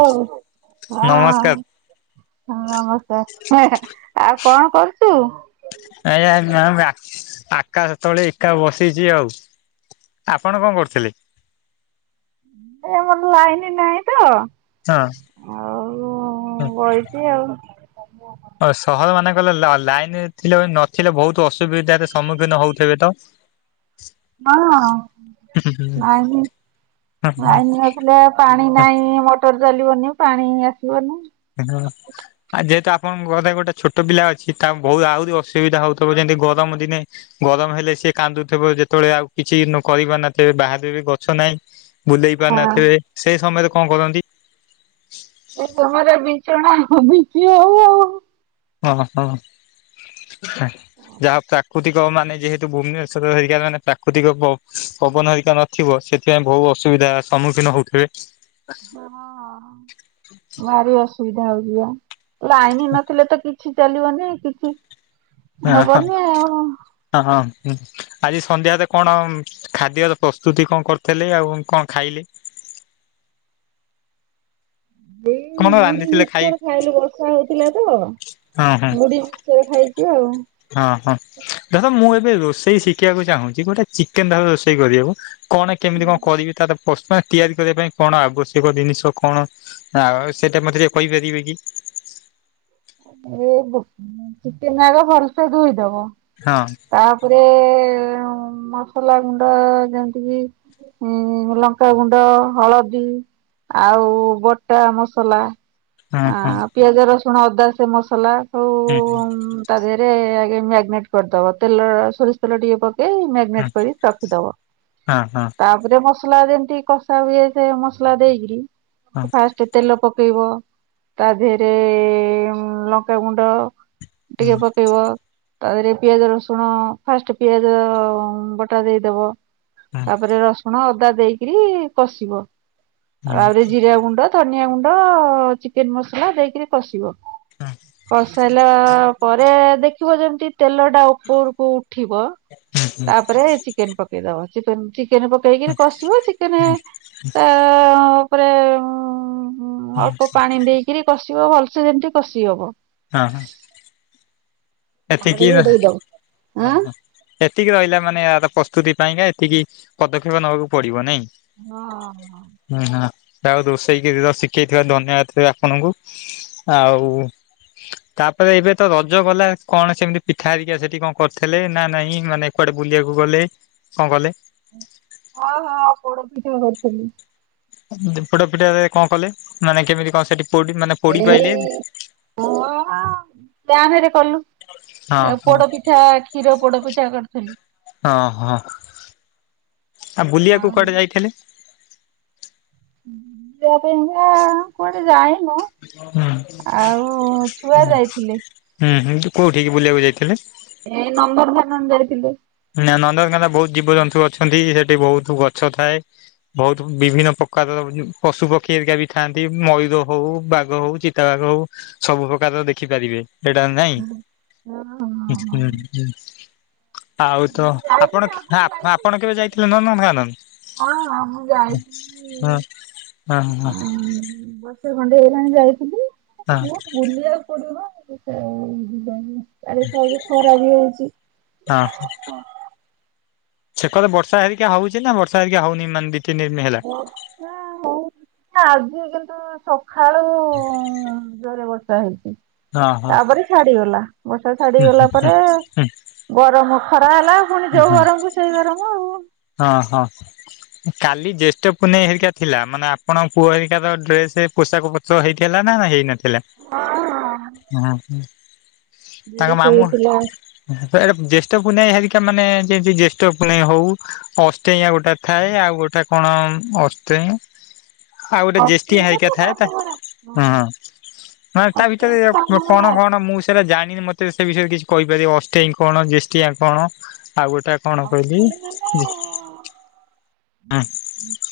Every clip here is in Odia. ହଉ ହଁ, ନମସ୍କାର ହଁ ନମସ୍ତେ! ହେଁ ହେଁ ଆଉ କଣ କରୁଛୁ? ଆଇଞା ଆଁ ୟୁ ଆକାଶ ତଳେ ଏକା ବସିଛି ଆଉ। ଆପଣ କଣ କରୁଥିଲେ? ଏ ଆମର ଲାଇନ୍ ନାହିଁ ତ, ହଁ। ଆଉ-ଉ-ଉଁ ବଇଚି ଆଉ। ଅ, ସହର ମାନେଙ୍କଲେ ଲ-ଲାଇନ୍ ଥିଲେ, ନଥିଲେ ବହୁତ ଅସୁବିଧାରେ ସମ୍ମୁଖୀନ ହଉଥିବେ ତ! ହଁଅ, ନାହିଁ। ନାଇନ୍ ନଥିଲେ, ପାଣି ନାଇଁ, ମଟର ଚାଲିବନି, ପାଣି ଆସିବନି। କାରନ ଆଉ ଯେହେତୁ ଆପଣଙ୍କ ଘରେ ଗୋଟେ ଛୋଟୋ ପିଲା ଅଛି ତା ବୋହୁ ଆହୁରି ଅସୁବିଧା ହୋଉଥବ ଯେମ ଏଇ ଗରମ ଦିନେ ଗରମ ହେଲେ ସେ କାନ୍ଦୁଥେବ ଯେତୋବୋଳେ ଆଉ କିଛି ନ କହିପାରୁନଥିବେ ବାହାରେ ବି ଗଛ। ତ ନାଇଁ ବୁଲେଇ ପାରିନଥିବେ ହଁ ସେଇ ସମୟରେ କଣ କରନ୍ତି। ଏ ତୁମର ବିଞ୍ଚଣା ବିଞ୍ଚି ହୋଉ ହୋଉ। ଅହଁ ନା ଯାହା ପ୍ରାକୃତିକ ଯ ମାନେ ଯେହେତୁ ଭୁବନେଶ୍ଵର ହରିକା ମାନେ ପ୍ରାକୃତିକ ପ ପବନ ହରିକା ନଥିବ ସେଥିପାଇଁ ବୋହୁ ଅସୁବି ସମ୍ମୁଖୀନ ହଉଥିବେ। ହଁ ଭାରି ଅସୁବିଧା ହୋଉଚି ପା ଲାଇନ ନଥିଲେ ତ କି ଛି ଚାଲିବନି କିଛି ହବନି ଆଉ। ହୁଁ, ଆଜି ସନ୍ଧ୍ୟାରେ କଣ ଖାଦ୍ୟର ପ୍ରସ୍ତୁତି କଣ କରିଥିଲେ, ଆଉ କଣ ଖାଇଲି? [unintelligible] ଏଇ ମୁଡି ଖାଇ ମିକ୍ସଚର ଖାଇଲୁ। ବର୍ଷା ହଉଥିଲା ତ! ହଁ ହଁ ମୁଢ଼ି ମିକ୍ସଚର ଖାଇଛି ଆଉ ହଁ, ଧର ମୁଁ ବେ ରୋଷେଇ ଶିଖିବାକୁ ଚାହୁଁଛି, ଗୋଟେ ଚିକେନ ଧର ରୋଷେଇ କରିବୁ, କଣ କେମିତି କଣ କରିବି ତାର? ପସ୍ ମ୍ୟାକ୍ ତିଆରି କରିବା ପାଇଁ କଣ ଆବଶ୍ୟକ ଜିନିଷ କଣ? ଆଉ ସେଇଟା ମତେ ଟିକେ କହିପାରିବେ କି? ଏ ବୋହଃ ଚିକେନ ଆଗ ଭଲସେ ଧୋଇଦବ। ହଁ ତାପରେ-ଏ-ଏ ମସଲା ଗୁଣ୍ଡ ଯେମିତିକି ହୁଁ, ଲଙ୍କାଗୁଣ୍ଡ, ହଳଦୀ, ଆଉ ବଟା ମସଲା ହଁ ଆ ହଁ ପିଆଜ, ରସୁଣ, ଅଦା ସେ ମସଲା ହୁଁ, ହୁଁ। ରେ ଆଗେ ମ୍ୟାଗନେଟ୍ କରିଦବ। ତେଲ-ଅ ସୋରିଷ ତେଲ ଟିକେ ପକ୍ ରେ ମ୍ୟାଗନେଟ୍ ହଁ କରି ରଖିଦବ। ହଁ ହଁ ତା'ପରେ ମସ ମସଲା ଯେମତି କଷା ହୁଏ, ସେ ମସଲା ଦେଇକିରି ହଁ ଫାଷ୍ଟ ତେଲ ପକ୍ ପକେଇବ। ତା ଦେହରେ-ଏ ଲଙ୍କାଗୁଣ୍ଡ ହୁଁ ଟିକେ ପକେଇବ। ତା'ପରେ ପିଆଜ ରସୁଣ! ଫାଷ୍ଟ ପିଆଜ ଅଁ ବଟା ଦେଇଦବ। ହୁଁ। ତା'ପରେ ରସୁଣ ଅଦା ଦେଇକରି କଷିବ। ହୁଁ ଆଉ ରେ ଜିରା ଗୁଣ୍ଡ, ଧନିଆ ଗୁଣ୍ଡ -ଅ, ଚିକେନ ମସଲା ଦେଇକରି କଷିବ କସ୍ ସାଇଲା-ଆ ପରେ ଦେଖିବ, ଯେମିତି ତେଲ ଟା ଉପରକୁ ଉଠ ଉଠିବ। ତା'ପରେ ଚିକେନ ପକେଇଦବ। ଚିକେନ୍ ଚି ଚିକେନ ପକେଇକିରି କଷିବ। ଚିକେନେ ତା-ଆଁ ଉଁପରେ ଉ-ଉଁ ହୁଁ, ଅଳ୍ପ ପାଣି ଦେଇକିରି କଷିବ। ଭଲସେ ଯେମିତି କଷି ହବ। ହଁ, ହଁ। ତାପରେ ଏତିକିିରେଁହ, ଘୋଡେଇ ଦବ ଅ ଆଁ। ହଁ ଏ ଏତିକି ରହିଲା ମାନେ, ଏହାର ପ୍ରସ୍ତୁତି ପାଇଁକା ଏତିକି ପଦକ୍ଷେପ ନେବାକୁ ପଡିବ ନାଇଁ। ହଁ, ହଁ। ଆଉ, ରୋଷେଇକିରି ର ଶିଖେଇଥିବାରୁ ଧନ୍ୟବାଦ ଆପଣଙ୍କୁ! ଆଉ ତା'ପରେ ଏବେ ତ ରଜ ଗଲା! କଣ ସେମିତି ପିଠା ହେରିକା ସେଠି କଣ କରିଥିଲେ ନା ନାଇଁ? ମାନେ, କୁଆଡେ ବୁଲିବାକୁ ଗଲେ କଣ କଲେ? [unintelligible] ହଁ ହଁ ପୋଡ ପିଠା କରିଥିଲି। ପୋଡ଼ ପିଠା ରେ କଣ କଲେ? ନା ନାଇଁ କେମିତି କଣ ସେଠି? ପୋଡି ମାନେ ପୋଡି ପାଇଲେ? ଟାହାଁ ରେ ହଁ କଲୁ। ହଁ ପୋଡପିଠା କ୍ଷୀର ପୋଡ ପିଠା କରିଥିଲି। ହଁ ହଁ। ଆଉ ବୁଲିବାକୁ କୁଆଡେ ଯାଇଥିଲେ? [unintelligible] ନୁହଁ କୁଆଡେ ଯାଇନୁ। ଆଉ ଛୁଆ ଯାଇଥିଲେ। ହୁଁ ହୁଁ କୋଉଠିକି ବୁଲିବାକୁ ଯାଇଥିଲେ? ଏ ନନ୍ଦନକାନନ ଯାଇଥିଲୁ। ନା ନନ୍ଦନକାନନ ବହୁତ ଜୀବଜନ୍ତୁ ଅଛନ୍ତି। ସେଠି ବହୁତ ଗଛ ଥାଏ ବହୁତ ବିଭିନ୍ନ ପକ୍ [unintelligible] ପଶୁ ପକ୍ଷୀ ହେରିକା ବି ଥାନ୍ତି। ମୟୂର ହଉ ବାଘ ହଉ ଚିତାବାଘ ହଉ ସବୁ ପ୍ରକାର। ଆରର ଦେଖିପାରିବେ ଏଇଟା ନାଇଁ ହଁ ହଁ ହଁ। ଆଉ ତ ମୁଁ ଆପଣ ଯାଇଥିଲି ଆଗରୁ ଆପ୍ ଯାଇଥିଲି ଆପଣ କେବେ କିନ୍ତୁ ଯାଇଥିଲେ ନନ୍ଦନକାନନ? ହଁ ହଁ ମୁଁ ହୁଁ ଯାଇଥିଲି ହଁ ହ ହଁ। ଉଁ ବର୍ଷେ ଖଣ୍ଡେ ହେଲାଣି ଯାଇଥିଲି ହଁ ବହୁତ ବୁଲିଆକୁ ପଡିବ। ଆରେ ଖାଲି ଖରା ଇଏ ହଉଚି। ସେ କରେ ବର୍ଷା ହେରିକା ହଉଚି ନା ବର୍ଷା ହେରିକା ହଉନି ମାନ୍ ବି ଆଜି କେମ୍ ତ ସକାଳୁ ଜୋରେ ବର୍ଷା ହେଇଚି ହଁ ହଁ ତାପରେ ଛାଡିଗଲା। ବର୍ଷା ହୁଁ ହୁଁ ଛାଡିଗଲା ହୁଁ ପରେ ହୁଁ ଗରମ ଖରା ହେଲା ପୁଣି ହୁଁ ଯୋଉ ଗରମକୁ ସେଇ ଗରମ। ଆଉ। ହଁ ହଁ କାଲି ଜ୍ୟେଷ୍ଠ ପୁନେଇଁ ହେରିକା ଥିଲା ମାନେ ଆପଣଙ୍କ ପୁଅ ହେରିକାର ଡ୍ରେସ୍ ସେ ପୋଷାକ ପତ୍ର ହେଇଥିଲା ନା ନା ହେଇନଥିଲା? ହଁ ହଁ ଉହୁଁ। ତାଙ୍କ ଡ୍ରେସ ମାମୁଁ ହେଇଥିଲା ଏଟା ଜ୍ୟେଷ୍ଠ ପୁନେଇଁ ହେରିକା ମାନେ ଯେମିତି ଜ୍ୟେଷ୍ଠ ପୁନେଇଁ ହଉ। ଅଷ୍ଟେଇଁଆ ଗୋଟାଏ ଥାଏ ଆଉ ଗୋଟାଏ କଣ ଅଷ୍ଟେଇଁ। ଆଉ ଗୋଟେ ଜ୍ୟେଷ୍ଠିଆଁ ଅଷ୍ଟମୀରେ ହେରିକା ତ ଥାଏ ତା ମାମୁଁ ଘର ହଁ ହୁଁଁ। ମାନେ ତା ଭିତରେ ଅଷ୍ଟମୀରେ ମାମୁଁ ଘର କଣ କଣ ଆସିଛି। ମୁଁ ସେଇଟା ଜାଣିନି ମତେ ସେ ବିଷୟରେ କିଛି କହିପାରିବ ଅଷ୍ଟେଇଁ କଣ ଜ୍ୟେଷ୍ଠିଆ କଣ ଆଉ ଗୋଟାଏ କଣ କହିଲି? ହଁ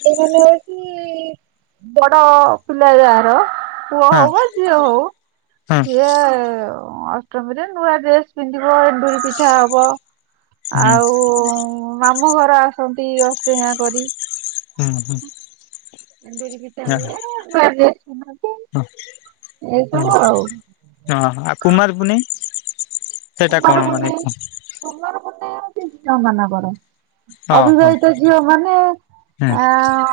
ସେମାନେ ଅଛି। ବଡ ପିଲା ଯାହାର ପୁଅ ହଁ ହଉ ବା ଝିଅ ହଉ। ହଁ ସିଏ ଅଷ୍ଟମୀରେ ନୂଆ ଡ୍ରେସ ପିନ୍ଧିବ ର ଏଣ୍ଡୁରି ପିଠା ହବ। ହୁଁ ଆଉ ଉଁ ମାମ୍ ଆମ ଘର ଆସନ୍ତି ଅଷ୍ଟେୟାଁ କରି ହୁଁ ହୁଁ। ଏଣ୍ଡୁରି ପିଠା ହଁ ହୁଏ। [unintelligible] ସମତେ ହଁ ଏସବୁ ହଁ ଆଉ। ଆଉ କୁମାର ମାନେ ସେଇଟା ତୁମର କଣ ମୁଣ୍ଡେଇ କୁହ ତୁମର ମୁଣ୍ଡେଇର ଝିଅ ମାନଙ୍କର ହଁ ହଉ ଅବିବାହିତ ଝିଅ ମାନେ ହୁଁ ଆଁ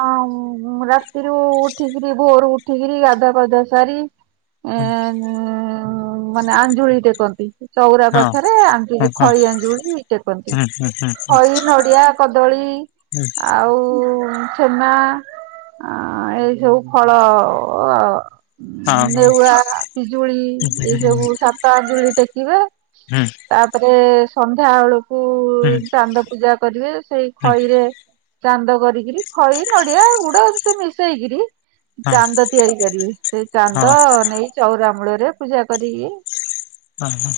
ଆମ୍ ମୁଁ ରାତିରୁ ଉଠିକିରି ଭୋରୁ ଉଠିକିରି ଗାଧୁଆ ପାଧୁଆ ସାରି ଏ ହୁଁ ମାନେ ଆଞ୍ଜୁଳି ଟେକନ୍ତି। ଚଉରା ହଁ ପାଖରେ ଆଞ୍ଜୁଳି ହଁ ହଁ ଖଇ ଆଞ୍ଜୁଳି ଟେକନ୍ତି। ହୁଁ ହୁଁ ହୁଁ ହୁଁ ହୁଁ ଖଇ ନଡିଆ କଦଳୀ ଆଉ ଛେନା ଆଁ ଏଇ ସବୁ ଫଳ ଅ ଅ ଅ ଅ। ହଁ ହଁ ନେଉଆ ପିଜୁଳି ହୁଁ ଏଇ ହୁଁ ହୁଁ ସବୁ ସପ ଆଞ୍ଜୁଳି ଟେକ୍ କିବା ହଁ ତାପରେ ସନ୍ଧ୍ୟାବେଳୁ କୁ ଚାନ୍ଦ ପୂଜା କରିବେ ସେଇ ହଁ ଖଇରେ ଚାନ୍ଦ କରିକିରି ଖଇ ନଡିଆ ଗୁଡ ଏମତି ସବୁ ମିଶେଇକିରି ଚାନ୍ଦ ତିଆରି କରିବି ସେଇ ହଁ ଚାନ୍ଦ ହଁ ନେଇ ଚଉରାମୂଳରେ ରେ ପୂଜା କରିକି ଅଁ ହଁ।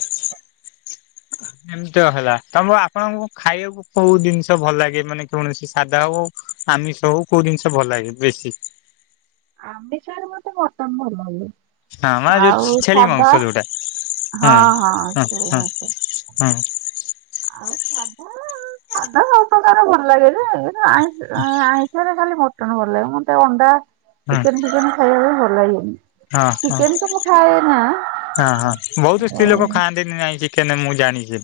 ଏମତିଆ ହେଲା ତମ ଆପଣଙ୍କୁ ଖାଇବାକୁ କୋଉ ଜିନିଷ ଭଲ ଲାଗେ ମାନେ କୌଣସି ସାଦା ହଉ। ଉ ଆମିଷ ହଉ କୋଉ ଜିନିଷ ଭଲ ଲାଗେ ବେଶୀ। ଆମିଷ ରେ ମତେ ମଟନ ଭଲ ଲାଗେ ହଁ ମା ଯୋଉ ଆଉ ଛେଳି ସାଧା ମାଂସ ଯୋଉଟା ହଁ ହଁ ସେ ଆଛ। ହଁ ଆଉ ସାଧା ସାଧା ସବୁ ପ୍ରକାର ଭଲ ଲାଗେ ଯେ ଆଇଁ ଆଇଁଷିରେ ଖାଲି ମଟନ୍ ଭଲ ଲାଗେ, ମତେ ଅଣ୍ଡା ହଁ ଚିକେନ ଫିକେନ ଖାଇବା ପାଇଁ ଭଲ ଲାଗେନି। ହଁ ହଁ ଚିକେନ ତ ମୁଁ ଖାଏ ହଁ ହଁ ବହୁତ ସ୍ତ୍ରୀ ଲୋକ ନା ଖାଆନ୍ତିନି ଆଇଁଷି କେନେ ମୁଁ ଜାଣିଚି।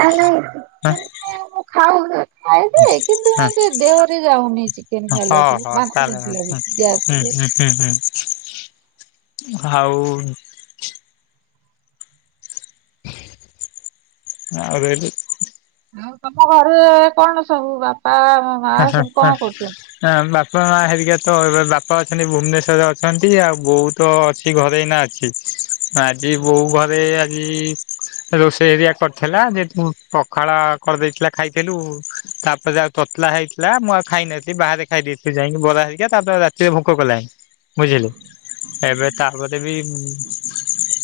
ନାଇଁ ନାଇଁ ଚିକେନେ ମୁଁ ଖାଉ ଖାଏ ଯେ କିନ୍ତୁ ହଁ ମତେ ଦେହରେ ଯାଉନି ଚିକେନ ହଁ ଖାଇଲାଠୁ ହଁ ବାନ୍ତି ତାହେଲେ ବାନ୍ତି ହୁଁ ଲାଗୁଚି ଗ୍ୟାସ ହେଇ ହୁଁ ହୁଁ ହୁଁ ଆଉ [unintelligible] ଆଉ ତମ ଘରେ କଣ ସବୁ ବାପା ଓ ମା ସବୁ କଣ କରୁଚନ୍ତି? ବାପା ମା ହେରିକା ତ ଏବେ ବାପା ଅଛନ୍ତି ଭୁବନେଶ୍ଵରରେ ଅଛନ୍ତି। ଆଉ ବୋଉ ତ ଅଛି ଘରେ ଏଇନା ଅଛି। ଆଜି ବୋଉ ଘରେ ଆଜି ରୋଷେଇ ହେରିଆ କରିଥେଲା, ଯେ ପୁଁ ପଖାଳ କରିଦେଇଥିଲା ଖାଇଥେଲୁ ତାପରେ ଆଉ ତତଲା ହେଇଥିଲା ମୁଁ ଆଉ ଖାଇନଥିଲି ବାହାରେ ଖାଇଦେଇଥିଲି ଯାଇଁକି ବରା ହେରିକା ତାପରେ ଆଉ ରାତିରେ ଭୋକ କଲାନି। ବୁଝିଲେ ଏବେ ତାପରେ ବି ଇମ୍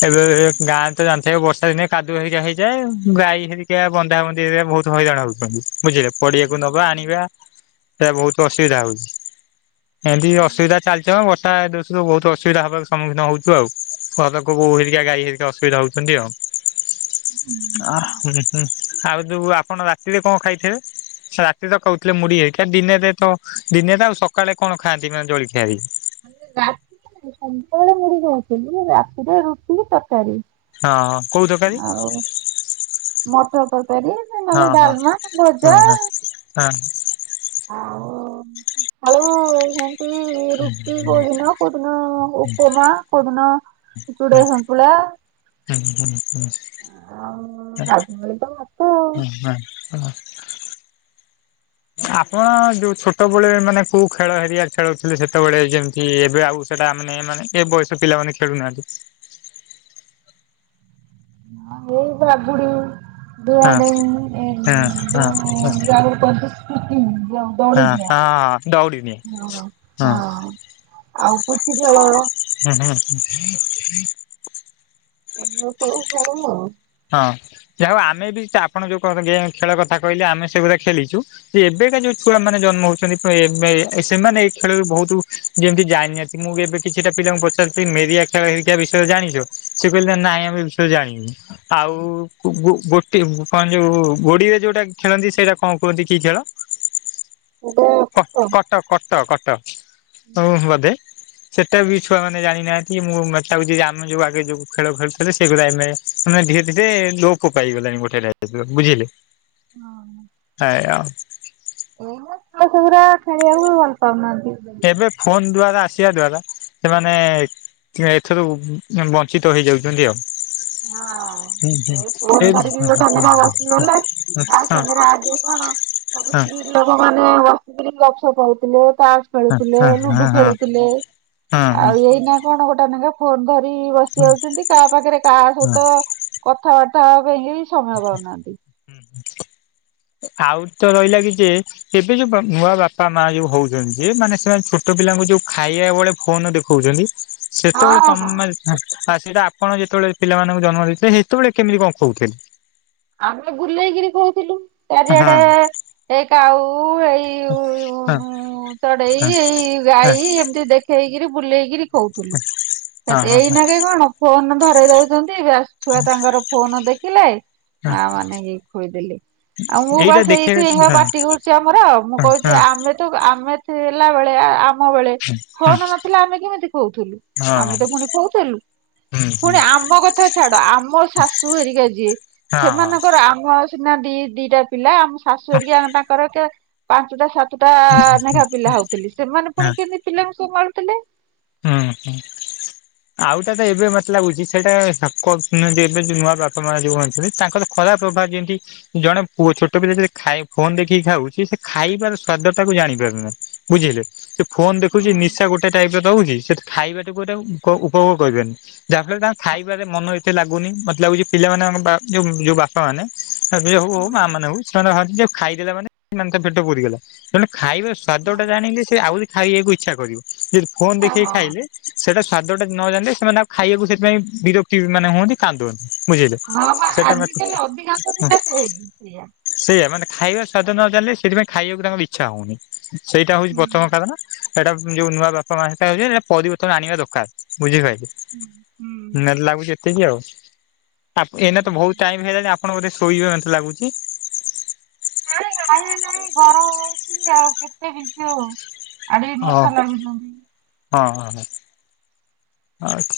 ଏବେ ଗାଁରେ ତ ଜାଣିଥିବେ ବର୍ଷା ଦିନେ କାଦୁଅ ହେରିକା ହେଇଯାଏ ଗାଈ ହେରିକା ବନ୍ଧା ବନ୍ଧିରେ ବହୁତ ହଇରାଣ ହଉଚନ୍ତି ବୁଝିଲେ ପଡିଆକୁ ନବା ଆଣିବା ଏ ବହୁତ ଅସୁବିଧା ହଉଚି। ଏମତି ଅସୁବିଧା ଚାଲିଚି ଅ ବର୍ଷା ଦୋଷ ରୁ ବହୁତ ଅସୁବିଧା ହବାକୁ ସମ୍ମୁଖୀନ ହଉଚୁ ଆଉ ସରକୋଉ ବୋଉ ହେରିକା ଗାଈ ହେରିକା ଅସୁବିଧା ହଉଚନ୍ତି ଆଉ। ଅ ହୁଁ ହୁଁ ଆଉ ଯୋଉ ଆପଣ ରାତିରେ କଣ ଖାଇଥେବେ ରାତ୍ ସେ ତ କହୁଥିଲେ ମୁଡି ହେରିକା ଦିନେରେ ତ ଦିନେରେ ଆଉ ସକାଳେ କଣ ଖାଆନ୍ତି ମାନେ ଜଳିଖିଆ ବି? ରାତି ସନ୍ଧ୍ୟାବେଳେ ମୁଢି ଖାଉଥିଲୁ ରାତିରେ ରୁଟି ତରକାରୀ। ହଁ କୋଉ ତରକାରୀ? ଆଉ ମଟର ତରକାରୀ ନହେଲେ ହଁ ହଁ ଡାଲମା ଭଜା। ହଁ ହଁ ହଁ ଆଉ ଆଳୁ ସେଇ ରୁଟି କୋଉ ଦିନ କୋଉ ଦିନ ଉପମା କୋଉ ଦିନ ଚୁଡ଼ା ହୁଁ ସନ୍ତୁଳା। ହୁଁ ହୁଁ ହୁଁ ଆଉ ହ ଗାଧୁଆବେଳେ ତ ଭାତ ଆଉ। ହୁଁ ହଁ ହଁ। ଆପଣ ଯୋଉ ଛୋଟବେଳେ ମାନେ କୋଉ ଖେଳ ହେରିଆ ଖେଳୁଥିଲେ ସେତେବେଳେ ଯେମିତି ଏବେ ଆଉ ସେ ତା ମାନେ ଏମାନେ ଏ ବୟସ ପିଲାମାନେ ଖେଳୁନାହାନ୍ତି। ହଁ ଏଇ ବାଗୁଡି। ହଁ। [unintelligible] ହଁ ହଁ ହଁ ଦଉଡ଼ିି ହଁ ଡିଆଁ ଆଉ ପୁଚି ଖେଳ ହଁ। ହୁଁ ହୁଁ ହ। ଏଇ ସବୁ ଖଳୁ ଆଉ। ହଁ। ଯାହା ହଉ ଆମେ ବି ତ ଆପଣ ଯୋଉ କର ଗେମ୍ ଖେଳ କଥା କହିଲେ ଆମେ ସେଗୁଡା ଖେଳିଚୁ ଯେ ଏବେକା ଯୋଉ ଛୁଆମାନେ ଜନ୍ମ ହଉଚନ୍ତି ପୁଣ୍ ଏମ୍ଏ ସେମାନେ ଏଇ ଖେଳରେ ବହୁତୁ ଯେମତି ଜାଣିନାହାତି ମୁଁ ବି ଏବେ କିଛିଟା ପିଲାଙ୍କୁ ପଚା ରିଚି ମେରିଆ ଖେଳ ହେରିକା ବିଷୟରେ ଜାଣିଚୁ, ସେ କହିଲା ନାଇଁ ଆମେ ଏ ବିଷୟରେ ଜାଣିନୁ। ଆଉ ଗୋ ଗୋଟେ କଣ ଯୋଉ ଗୋଡିରେ ଯୋଉଟା ଖେଳନ୍ତି ସେଇଟା କଣ କୁହନ୍ତି କି ଖେଳ? [inaudible] କଟ କଟ [unintelligible] କଟ କଟ ହୁଁ ବଧେ। ସେଇଟା ବି ଛୁଆ ମାନେ ଜାଣିନାହାନ୍ତି ମୁଁ ମେତେ ଆଗୁଛି ଯେ ଆମ ଯୋଉ ଆଗେ ଯୋଉ ଖେଳ ଖେଳୁଥିଲେ ସେଗୁଡ଼ା ଏମେ ତମେ ଧୀରେ ଧୀରେ ଲୋକ ପାଇଗଲାଣି ଗୋଟେ ଟାଇପ ର ବୁଝିଲେ। ହେ ଆଉ। ଏଇଆ ଛୁଆ ସେଉରା ଖାଆବାକୁ ଭଲ ପାଉନାହାଁନ୍ତି। ଏବେ ଫୋନ୍ ଦ୍ଵାରା ଆସିବା ଦ୍ଵାରା ସେମାନେ ଏଥରୁ ବଞ୍ଚିତ ହେଇଯାଉଚନ୍ତି ଆଉ। ହଁ ହୁଁ ହୁଁ ସେଇ ଏ ଫୋନ ଧରିକି ହଁ ଗୋଟାଏ ହଁ ଦିଇଟା ହଁ ବସିଗଲେ। ହଁ ତା ହଁ ସାଙ୍ଗରେ ଆଦେଇ କଣ, ସବୁ ହଁ ସ୍ତ୍ରୀ ଲୋକ ମାନେ ବସିକିରି ରହୁଥିଲେ ତାସ ଖେଳୁଥିଲେ ହଁ ହଁ ଲୁଡୁ ଖେଳୁଥିଲେ, ହଁ ହଁ ଆଉ ଏଇନା କଣ ଗୋଟେ ନେଖା ଫୋନ ଧରି ବସି ହଁ। ଯାଉଚନ୍ତି। କାହା ପାଖରେ କାହା ସହିତ କଥାବାର୍ତ୍ତା ହବା ପାଇଁ କି ସମୟ ପାଉ ନାହାଁନ୍ତି। [inaudible] ଆଉ ତ ରହିଲା କି ଯେ ଏବେ ଯୋଉ ବା ନୂଆ ବାପା ମା ଯୋଉ ହଉଚନ୍ତି ଯିଏ ମାନେ ସେମାନେ ଛୋଟ ପିଲାଙ୍କୁ ଯୋଉ ଖାଇବା ବେଳେ ଫୋନ ଦେଖଉଚନ୍ତି। ସେତେବେଳେ ହଁ ହଁ ତମେ, ଆ ସେଇଟା ଆପଣ ଯେତେବେଳେ ପିଲାମାନଙ୍କୁ ଜନ୍ମ ଦେଇଥିଲେ ସେତେବେଳେ କେମିତି କଣ ଖୋଉଥିଲେ। ଆମେ ବୁଲେଇକିରି ଖୋଉଥିଲୁ ହଁ ତାରିଆଡେ ଏ କାଉ କୁ ଏଇ ଉ ହଁ ଊ ଚଢେଇ ହଁ ଏଇ ହଁ ଗାଈ ଏମିତି ଦେଖେଇକିରି ବୁଲେଇକିରି ଖୋଉଥିଲୁ। ହଁ ହଁ ଏଇନା କେ କଣ ଫୋନ ଧରାଇ ଦଉଚନ୍ତି। ବାସ୍ ଛୁଆ ତାଙ୍କର ଫୋନ ଦେଖିଲେ ହଁ। ମା ମାନେ ଏଇ ଖୋଇଦେଲେ। ଆଉ ମୁଁ ବା ଏଇଟା ସେଇଥି ଦେଖେଇବେ ପାଇଁକା ହଁ ପାଟି କରୁଚି ଆମର। ମୁଁ ହଁ କହୁଚି ହଁ ଆମେ ତ ଆମେ ହେଲା ଭଳିଆ ଆମ୍ ମ ବେଳେ ହଁ ଫୋନ୍ ନଥିଲା ଆମେ କେମିତି ଖୋଉଥିଲୁ। ଆମେ ତ ପୁଣି ଖୋଉଥିଲୁ। ହଁ ପୁଣି ଆମ କଥା ଛାଡ, ଆମ ଶାଶୁ ହେରିକା ଯିଏ ହଁ ହଁ ସେମାନଙ୍କର ଆମ ସିନା ଦି ଦିଟା ପିଲା, ଆମ ଶାଶୁହରିକା ତାଙ୍କର କେ ପାଞ୍ଚୁ ଟା ସାତୁଟା ନେଖା ପିଲା ହଉଥିଲେ। ସେମାନେ ପୁଣି କେମତି ପିଲାଙ୍କୁ ସମ୍ଭାଳୁଥିଲେ। ହୁଁ ହୁଁ। ଆଉଟା ତ ଏବେ ମତେ ଲାଗୁଚି, ସେଇଟା ସାକ ଏବେ ଯୋଉ ନୂଆ ବାପା ମାନେ ଯୋଉ ଅଛନ୍ତି ତାଙ୍କର ଖରାପ ପ୍ରଭାବ, ଯେମିତି ଜଣେ ପୁଅ ଛୋଟ ପିଲା ଯଦି ଖାଇ ଫୋନ ଦେଖିକି ଖାଉଚି। ସେ ଖାଇବାର ସ୍ଵାଦ ଟାକୁ ଜାଣିପାରୁନାହିଁ ବୁଝିଇଲେ, ସେ ଫୋନ୍ ଦେଖୁଚି ହୁଁ ନିଶା ଗୋଟେ ଟାଇପର ସେଟା ଖାଇବାଟାକୁ ଏଟାକୁ କ ଉପଭୋଗ କରିପାରୁନି। ଯାହାଫଳରେ ତାଙ୍କ ଖାଇବାରେ ମନ ଏତେ ଲାଗୁନି, ମତେ ଲାଗୁଚି ପିଲା ଯଉ ମାନେ ଆମ ବାଧ୍ୟ ଯୋ ଯୋଉ ବାପା ମାନେ [unintelligible] ହଉ ହଉ ହୁଁ ମା ମାନେ ହଉ ସେମାନେ ଭାବନ୍ତି ଯେ ଖାଇଦେଲା ମାନେ ସେ ମାନେ ତା ପେଟ ପୁରିଗଲା। ଜଣେ ଖାଇବା ସ୍ଵାଦ ହୁଁ। ଟା ଜାଣିଲେ ସେ ଆହୁରି ଖାଇବାକୁ ଇଚ୍ଛା କରିବ। ଯଦି ଫୋନ ଇଚ୍ଛା ଦେଖେଇ ହଁ ଖାଇଲେ ସେଇଟା ସ୍ଵାଦଟା ନ ଜାଣିଲେ, ସେମାନେ ଆଉ ଖାଇବାକୁ ସେଥିପାଇଁ ବିରକ୍ତି ମାନେ ହୁଅନ୍ତି କାନ୍ଦୁଅନ୍ତି। ବୁଝିଲେ ହଁ ବା ସେଇଟା ମାନେ, ଆଜିକାଲି ଅଧିକାଂଶ ପିଲା ସେଇ ସେଇଆ। ସେଇଆା ମାନେ ଖାଇବା ସ୍ଵାଦ ନ ଜାଣିଲେ ସେଥିପାଇଁ ଖାଇବାକୁ ତାଙ୍କର ଇଚ୍ଛା ହଉନି। ସେଇଟା ହଉଚି ହୁଁ ପଥମ କାରଣ। ସେଇଟା ଯୋଉ ନୂଆ ବାପା ମା ସେଟା ହୋଇଛି ପରିବର୍ତ୍ତନ ଆଣିବା ଦରକାର ବୁଝିପାଲେ। ହୁଁ ହୁଁ। ଏତିକି ଆଉ, ଆ ଏନାତ ବହୁତ ଟାଇମ ହେଇଗଲାଣି ଆ ଆପଣ ବୋଧେ ଶୋଇବେ ମୋତେ ଲାଗୁଚି। ନାଇଁ ଲାଇନ ନାଇଁ ଗରମ ହଉଚି ଆଉ କେତେ ବିଞ୍ଚିହବୁ। ଆଡେ ହଁ ମଶା ଲାଗୁଚନ୍ତି। ହଁ ହଁ ହଁ ଆଛା।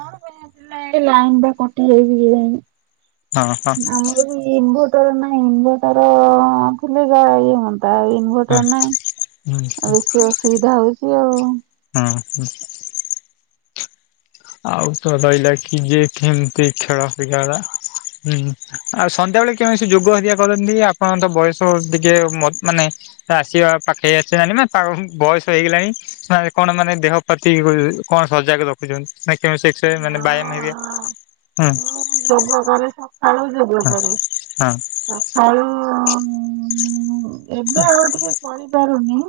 କଣ ପାଇଁ [unintelligible] ଲାଇନ ବା କଟି ଯାଇଚି କେୟାଣି, ହଁ ହଁ ଆମର ବି ଇନଭୋ ଟର ନାଇଁ ଇଁଭର୍ତର [unintelligible] ଇଏ ହୁଅ। ତା ଇନଭଟର ହଁ ନାଇଁ ହୁଁ ଆଉ ବେଶୀ ଅସୁବିଧା ହଉଚି ଆଉ। [inaudible] ଆଉ ତ ରହିଲା କି ଯିଏ କେମିତି ଖେଳ ପିଲାଗୁଡ଼ା ହୁଁ ଆଉ ସନ୍ଧ୍ୟାବେେଳେ କେମିତି ସେ ଯୋଗ ହରିଆ କରନ୍ତି। ଆପଣ ତ ବୟସ ଟିକେ ମ ମାନେ ଆସିବା ପାଖେଇ ଆସିବ ମାନେ ତା ବୟସ ହେଇଗଲାଣି ସେମାନେ କଣ ମାନେ ଦେହ ପ୍ରତି କୋ ଉ କଣ ସଜାକ ରଖିଚନ୍ତି ନା କେବଳ ସେ ଏକ୍ସସାଇଜ ମାନେ ବ୍ୟାୟାମ ହଁ ହରିକା ଯୋଗ କରେ ସକାଳୁ ଯୋଗ ହଁ କରେ। ହଁ। ସକାଳୁ ଏବେ ଆଉ ଟିକେ କରିପାରୁନି।